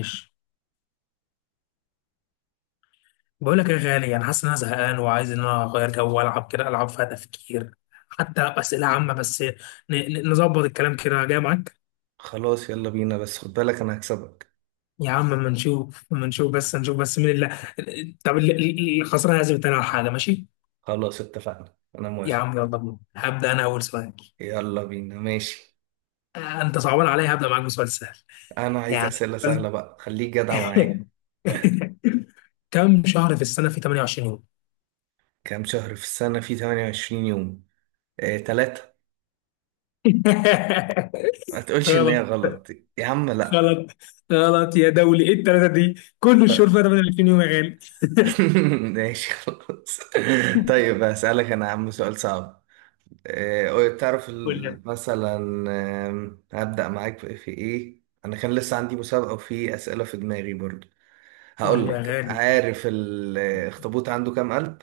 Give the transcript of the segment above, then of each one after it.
ماشي. بقول لك يا غالي، انا حاسس ان انا زهقان وعايز ان انا اغير جو والعب كده، العب فيها تفكير، حتى اسئله عامه بس نظبط الكلام كده جاي معاك. خلاص يلا بينا، بس خد بالك انا هكسبك. يا عم اما نشوف، اما نشوف بس، نشوف بس مين اللي... طب الخسران لازم يتناول حاجه، ماشي؟ خلاص اتفقنا، انا يا موافق. عم يلا بينا، هبدا انا اول سؤال. يلا بينا ماشي. انت صعبان عليا، هبدا معاك بسؤال سهل. انا عايز يعني اسئله سؤال- سهله بقى، خليك جدع معايا. كم شهر في السنه في 28 يوم؟ كام شهر في السنه في 28 يوم؟ تلاتة. ما تقولش ان هي غلط، غلط. يا عم لا. غلط، غلط يا دولي، ايه الثلاثه دي؟ كل طيب. الشهور فيها 28 يوم يا غالي. ماشي خلاص. طيب هسألك انا يا عم سؤال صعب. تعرف قول لي، مثلا. هبدأ معاك في ايه، انا كان لسه عندي مسابقة وفي أسئلة في دماغي برضو. قول هقول لي يا لك: غالي. عارف الاخطبوط عنده كام قلب؟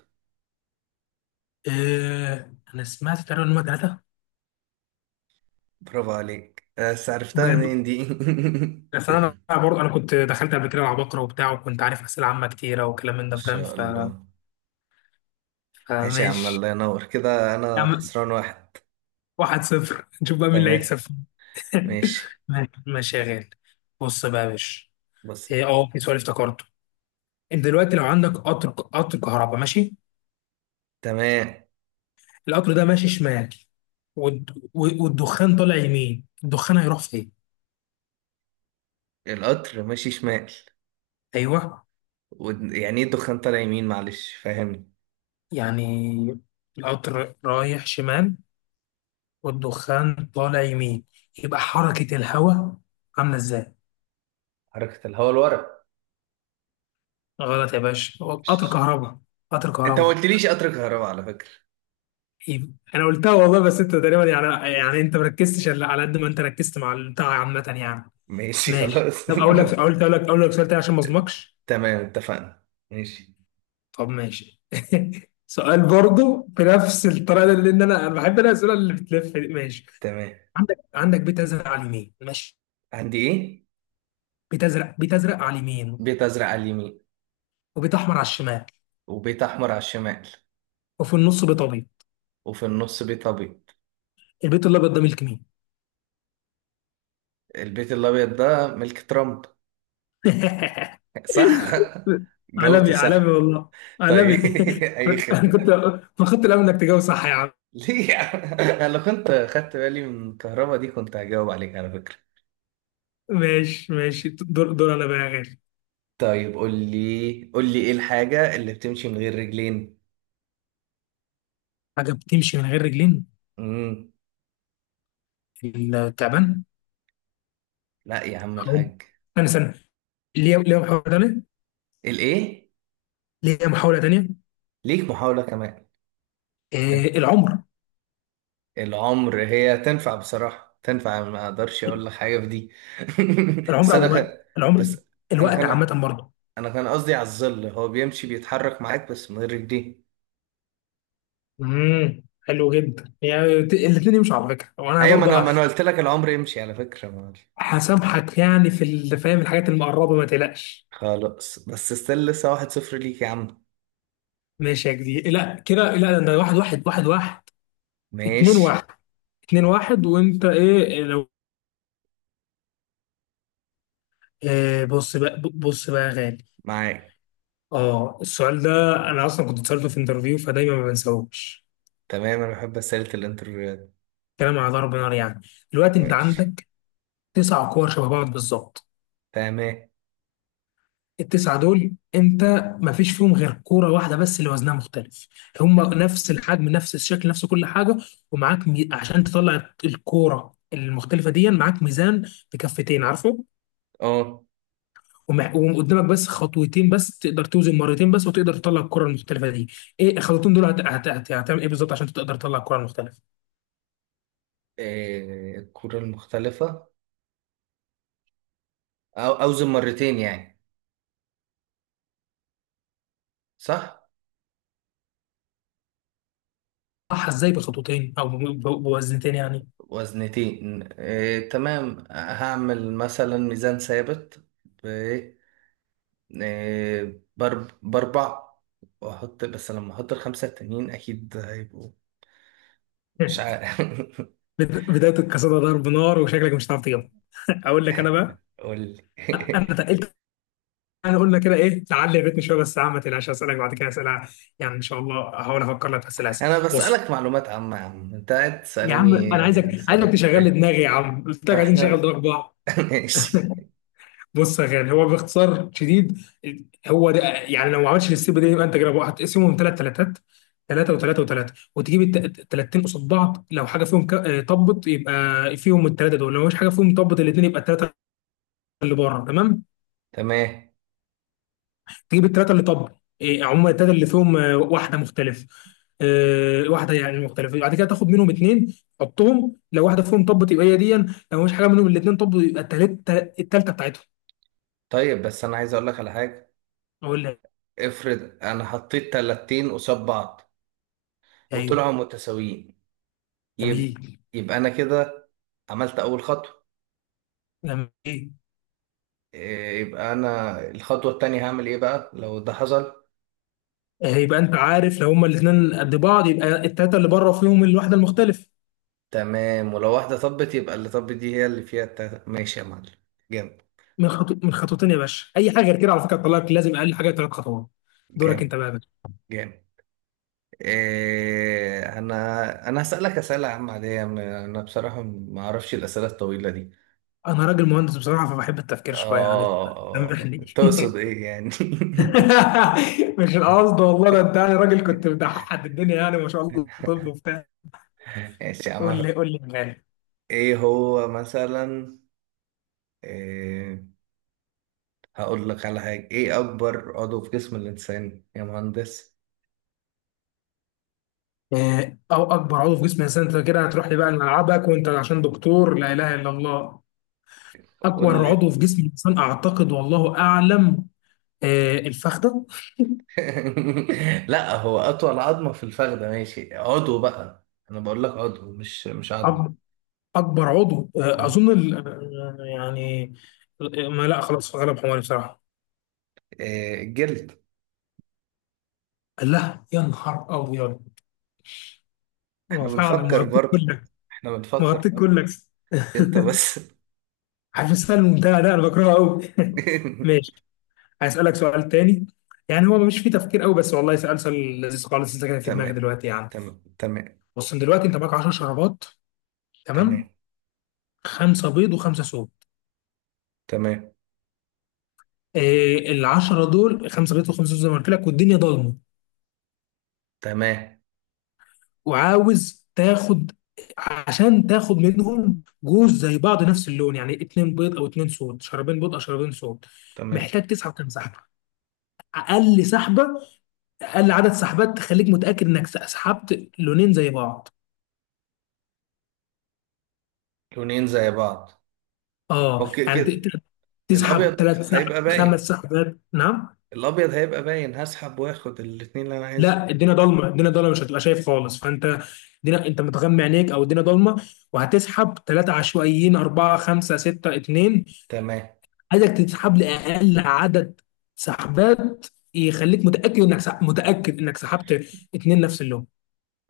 انا سمعت تقريبا ان هم ثلاثه. برافو عليك، بس عرفتها بجد. منين دي؟ بس انا برضه، انا كنت دخلت قبل كده مع بكره وبتاع، وكنت عارف اسئله عامه كتيره وكلام من ما ده، فاهم، شاء الله. ماشي يا عم، فماشي. الله ينور كده، يا انا عم، خسران واحد. واحد صفر، نشوف بقى مين اللي هيكسب. تمام. ماشي. ماشي، ماشي يا غالي، بص بقى يا باشا. بص. إيه، اه في سؤال افتكرته. انت دلوقتي لو عندك قطر كهرباء، ماشي؟ تمام. القطر ده ماشي شمال، والدخان طالع يمين، الدخان هيروح فين؟ القطر ماشي شمال. ايوه. يعني ايه الدخان طالع يمين؟ معلش فاهمني. يعني القطر رايح شمال والدخان طالع يمين، يبقى حركة الهواء عاملة ازاي؟ حركة الهواء لورا. غلط يا باشا، هو قطر مش- كهرباء، قطر انت ما كهرباء. قلتليش قطر كهرباء على فكرة. يبقى- انا قلتها والله، بس انت تقريبا يعني انت مركزتش إلا على قد ما انت ركزت مع البتاع عامة يعني. ماشي ماشي، خلاص. طب اقول لك سؤال تاني عشان ما اظلمكش. تمام اتفقنا. ماشي. طب ماشي. سؤال برضه بنفس الطريقه دي، لان انا بحب انا الاسئله اللي بتلف دي، ماشي؟ تمام. عندك بيت ازرق على اليمين، ماشي؟ عندي ايه؟ بيت ازرق، بيت ازرق على اليمين، بيت ازرق على اليمين. وبيت احمر على الشمال، وبيت أحمر على الشمال. وفي النص بيت ابيض. وفي النص بيت أبيض. البيت الابيض ده ملك مين؟ البيت الأبيض ده ملك ترامب. صح؟ جاوبت عالمي، عالمي صح. والله، طيب. عالمي. أي انا كنت خدمة. ما خدت الامل انك تجاوب صح يا عم. ليه يا عم؟ أنا لو كنت خدت بالي من الكهرباء دي كنت هجاوب عليك على فكرة. ماشي، ماشي، دور دور انا بقى يا غالي. طيب قول لي، قول لي إيه الحاجة اللي بتمشي من غير رجلين؟ حاجه بتمشي من غير رجلين؟ مم. التعبان. لا يا عم هقول. الحاج. انا سنه... ليا محاوله ثانيه. الإيه؟ ليا محاوله ثانيه. ليك محاولة كمان. العمر. العمر هي تنفع بصراحة، تنفع، ما أقدرش أقول لك حاجة في دي. بس العمر او أنا الوقت، خ... العمر. بس انا الوقت خل... عامه برضه. انا كان قصدي على الظل، هو بيمشي بيتحرك معاك بس من غير رجليه. حلو جدا، يعني الاثنين يمشوا على فكره وانا ايوه، ما انا برضه. ما انا قلت لك العمر يمشي على فكره، ما. هسامحك يعني في فاهم، الحاجات المقربه ما تقلقش. خلاص بس ستيل لسه 1-0 ليك يا عم. ماشي يا جدي، لا كده لا، ده واحد واحد، واحد واحد. اتنين ماشي. واحد، اتنين واحد. وانت ايه لو... بص بقى، بص بقى يا غالي. معاك. اه السؤال ده انا اصلا كنت اتسالته في انترفيو، فدايما ما بنساهوش. تمام. انا بحب اسئله الانترفيوهات. كلام على ضرب نار يعني. دلوقتي انت ماشي. عندك تسع كور شبه بعض بالظبط. تمام. التسعة دول، انت ما فيش فيهم غير كورة واحدة بس اللي وزنها مختلف. هم نفس الحجم، نفس الشكل، نفس كل حاجة. ومعاك عشان تطلع الكورة المختلفة دي معاك ميزان بكفتين، عارفه؟ اه. وقدامك بس خطوتين بس، تقدر توزن مرتين بس وتقدر تطلع الكرة المختلفة دي. ايه الخطوتين دول هتعمل ايه بالظبط عشان تقدر تطلع الكرة المختلفة؟ الكره المختلفه، او اوزن مرتين يعني؟ صح. صح. ازاي بخطوتين او بوزنتين يعني؟ وزنتين، تمام، هعمل مثلا ميزان ثابت. باربع، واحط، بس لما احط 5 التانيين اكيد هيبقوا. مش عارف. بداية القصيدة ضرب نار، وشكلك مش هتعرف تجيبها. اقول لك انا بقى. قول لي. انا تقلت، يعني قلنا كده ايه، تعلي بيتنا شويه، بس يا عم ما تقلقش، هسالك بعد كده اسئله، يعني ان شاء الله هحاول افكر لك في اسئله. انا بص بسألك معلومات عامة يا عم، انت قاعد يا عم، تسألني انا عايزك أسئلة عايزك تشغل لي فكرية، دماغي يا عم، قلت لك عايزين نشغل احنا. دماغ بعض. ماشي. بص يا غالي، هو باختصار شديد، هو ده. يعني لو ما عملتش السيب دي، يبقى انت كده بقى هتقسمهم ثلاث ثلاثات، ثلاثة وثلاثة وثلاثة، وتجيب التلاتين قصاد بعض. لو حاجة فيهم طبت، يبقى فيهم الثلاثة دول. لو مش حاجة فيهم طبت الاثنين، يبقى الثلاثة اللي بره، تمام. تمام. تجيب التلاتة اللي طب. عموما التلاتة اللي فيهم واحدة مختلفة، واحدة يعني مختلفة، بعد كده تاخد منهم اتنين، حطهم. لو واحدة فيهم طب، تبقى هي دي. لو مش حاجة منهم الاتنين طب، يبقى التالتة، التالتة بتاعتهم. طيب بس انا عايز اقول لك على حاجة. أقول لك. افرض انا حطيت 30 قصاد بعض أيوه، وطلعوا متساويين. يبقى، جميل، يبقى انا كده عملت اول خطوة. جميل. يبقى انا الخطوة التانية هعمل ايه بقى لو ده حصل؟ يبقى أنت عارف لو هما الاتنين قد بعض، يبقى التلاتة اللي بره فيهم الواحدة المختلفة. تمام، ولو واحدة طبت يبقى اللي طبت دي هي اللي فيها ماشي يا معلم. جامد. من خطوتين يا باشا، أي حاجة غير كده على فكرة تطلعك، لازم أقل حاجة تلات خطوات. دورك أنت جامد. بقى يا باشا. جامد. أنا هسألك أسئلة عامة عادية، أنا بصراحة ما أعرفش الأسئلة الطويلة دي. أنا راجل مهندس بصراحة، فبحب التفكير شوية يعني، آه آه. سامحني. تقصد إيه يعني؟ مش القصد والله، ده انت يعني راجل كنت بتحد الدنيا يعني، ما شاء الله، طب وبتاع. ماشي يا قول عم. لي، قول لي مالي. إيه هو مثلا؟ إيه. هقول لك على حاجة. إيه أكبر عضو في جسم الإنسان يا مهندس؟ إيه، او اكبر عضو في جسم الانسان؟ انت كده هتروح لي بقى لملعبك، وانت عشان دكتور، لا اله الا الله. اكبر قول. عضو في جسم الانسان اعتقد، والله اعلم، الفخذه. لا، هو اطول عظمه في الفخده ماشي، عضو بقى انا بقول لك عضو مش عظم. أكبر أكبر عضو، مم. أظن يعني، ما لا، خلاص غلب حماري بصراحة. إيه الجلد. لا يا نهار أبيض، هو احنا فعلا بنفكر مغطيك برضه. كلك، احنا بنفكر مغطيك برضه. كلك. انت بس. عارف السؤال الممتع ده انا بكرهه قوي. ماشي، هسألك سؤال تاني، يعني هو مش فيه تفكير قوي بس، والله سؤال، سؤال لذيذ خالص، انت كده في دماغي تمام. دلوقتي يعني. تمام. تمام. بص، إن دلوقتي انت معاك 10 شرابات، تمام؟ تمام. خمسه بيض وخمسه صوب. تمام. ال 10 دول خمسه بيض وخمسه صوب زي ما قلت لك، والدنيا ضلمه، تمام. وعاوز تاخد... عشان تاخد منهم جوز زي بعض، نفس اللون، يعني اتنين بيض او اتنين صوت، شرابين بيض او شرابين صوت. تمام. محتاج تسحب كام سحبه؟ اقل سحبه، اقل عدد سحبات تخليك متاكد انك سحبت لونين زي بعض. لونين زي بعض. اه اوكي يعني كده. تسحب الابيض ثلاث سحب، هيبقى خمس باين. سحبات؟ نعم. الابيض هيبقى باين، هسحب واخد الاتنين اللي انا عايزه. لا، الدنيا ضلمه، الدنيا ضلمه، مش هتبقى شايف خالص، فانت الدنيا... انت متغمي عينيك او الدنيا ضلمه، وهتسحب ثلاثه عشوائيين، اربعه، خمسه، سته، اثنين. تمام. عايزك تسحب لاقل عدد سحبات يخليك متاكد انك متاكد انك سحبت اثنين نفس اللون.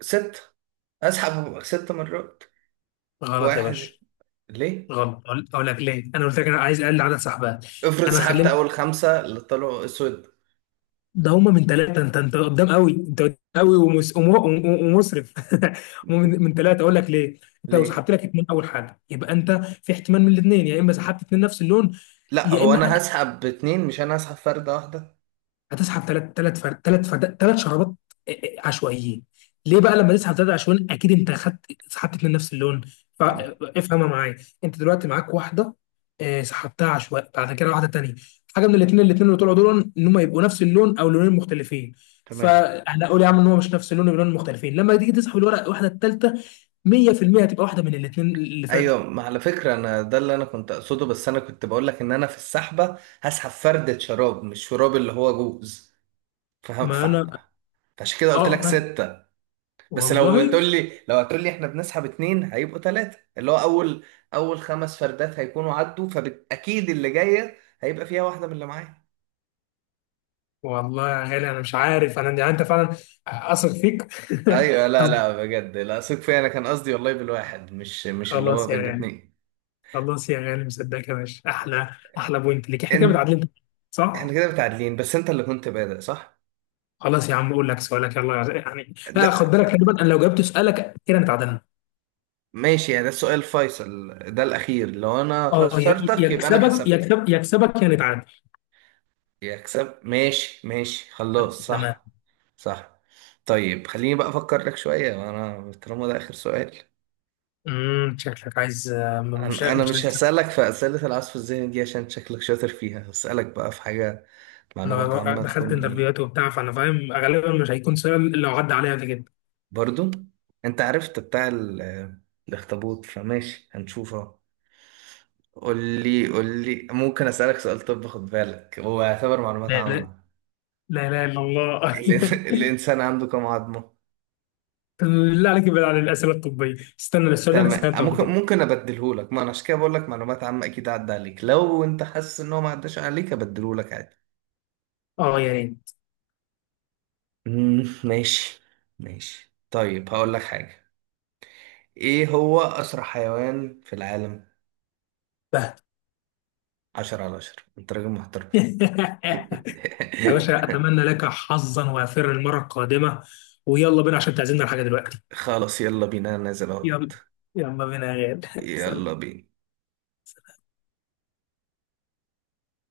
ست. اسحب 6 مرات. غلط يا باشا، واحد. ليه؟ غلط. أقول لك ليه. انا قلت لك انا عايز اقل عدد سحبات. افرض انا سحبت خليني. اول 5 اللي طلعوا اسود. ده هما من ثلاثة، انت، انت قدام قوي، انت قدام قوي ومسرف. هما من ثلاثة، اقول لك ليه. انت لو ليه؟ سحبت لك اتنين اول حاجة، يبقى انت في احتمال من الاثنين، يا اما سحبت اتنين نفس اللون، لا، يا هو انا اما هسحب باتنين مش انا هسحب فردة واحدة. هتسحب ثلاث ثلاث شرابات. عشوائيين. ليه بقى؟ لما تسحب ثلاثه عشوائيين اكيد انت خدت، سحبت اتنين نفس اللون، تمام. فافهمها معايا. انت دلوقتي معاك واحده، سحبتها عشوائي، بعد كده واحده تانيه. حاجه من الاثنين، اللي طلعوا دول ان هم يبقوا نفس اللون او لونين مختلفين. تمام. فهنقول يا عم ان هو مش نفس اللون ولون مختلفين، لما تيجي تسحب الورقه الواحده الثالثه، 100% هتبقى واحده من الاثنين اللي فاتوا. ايوه، ما على فكرة انا ده اللي انا كنت اقصده، بس انا كنت بقول لك ان انا في السحبة هسحب فردة شراب مش شراب اللي هو جوز. فاهم ما فعلا. انا... فعشان كده قلت لك اه فاهم. 6. بس لو والله. هتقول لي، لو هتقول لي احنا بنسحب اتنين هيبقوا تلاتة، اللي هو اول، اول 5 فردات هيكونوا عدوا، فاكيد اللي جاية هيبقى فيها واحدة من اللي معايا. والله يا غالي، انا مش عارف، انا يعني، انت فعلا، اثق فيك. ايوه، لا لا أثق. بجد، لا، ثق فيا، انا كان قصدي والله بالواحد مش اللي هو خلاص يا غالي، بالاتنين. خلاص يا غالي، مصدقك يا باشا، احلى، احلى بوينت ليك، احنا كده انت. متعادلين، احنا صح. كده متعادلين، بس انت اللي كنت بادئ صح. خلاص يا عم، اقول لك سؤالك يلا، غالي. يعني لا خد ده بالك، خلي بالك، انا لو جبت سؤالك كده نتعادلنا. ماشي يعني، ده السؤال الفيصل، ده الاخير، لو انا خسرتك يبقى انا يكسبك، كسبت. يكسبك، يا نتعادل. يكسب، ماشي ماشي، خلاص، تمام. صح. صح. طيب خليني بقى افكر لك شويه، انا طالما ده اخر سؤال. شكلك عايز، مش أنا مش مش عايز تخسر. هسالك في اسئله العصف الذهني دي عشان شكلك شاطر فيها. هسالك بقى في حاجه معلومات انا عامه دخلت تكون ايه. انترفيوهات وبتاع، فانا فاهم غالبا مش هيكون سؤال اللي عدى عليا قبل كده. برضو. انت عرفت بتاع الاخطبوط فماشي هنشوفه. قول لي، قول لي، ممكن اسالك سؤال؟ طب خد بالك هو يعتبر معلومات لا، لا، عامه. لا، لا، الا الله. الانسان عنده كم عظمه؟ لا عليك، ابعد عن الاسئله الطبيه، استنى، السؤال ده انا تمام، سالته قبل ممكن، كده. ممكن ابدله لك، ما انا عشان كده بقول لك معلومات عامه، اكيد عدى عليك، لو انت حاسس ان هو ما عداش عليك ابدله لك عادي. اه، يا ريت. ماشي. ماشي، طيب هقول لك حاجه. ايه هو اسرع حيوان في العالم؟ بهت. 10 على 10 انت راجل محترم. يا باشا، اتمنى لك حظا وافر المره القادمه، ويلا بينا عشان تعزمنا على حاجه دلوقتي. خلاص يلا بينا، أنا نازل اهوت. يلا، يلا بينا يا غالي. يلا بينا.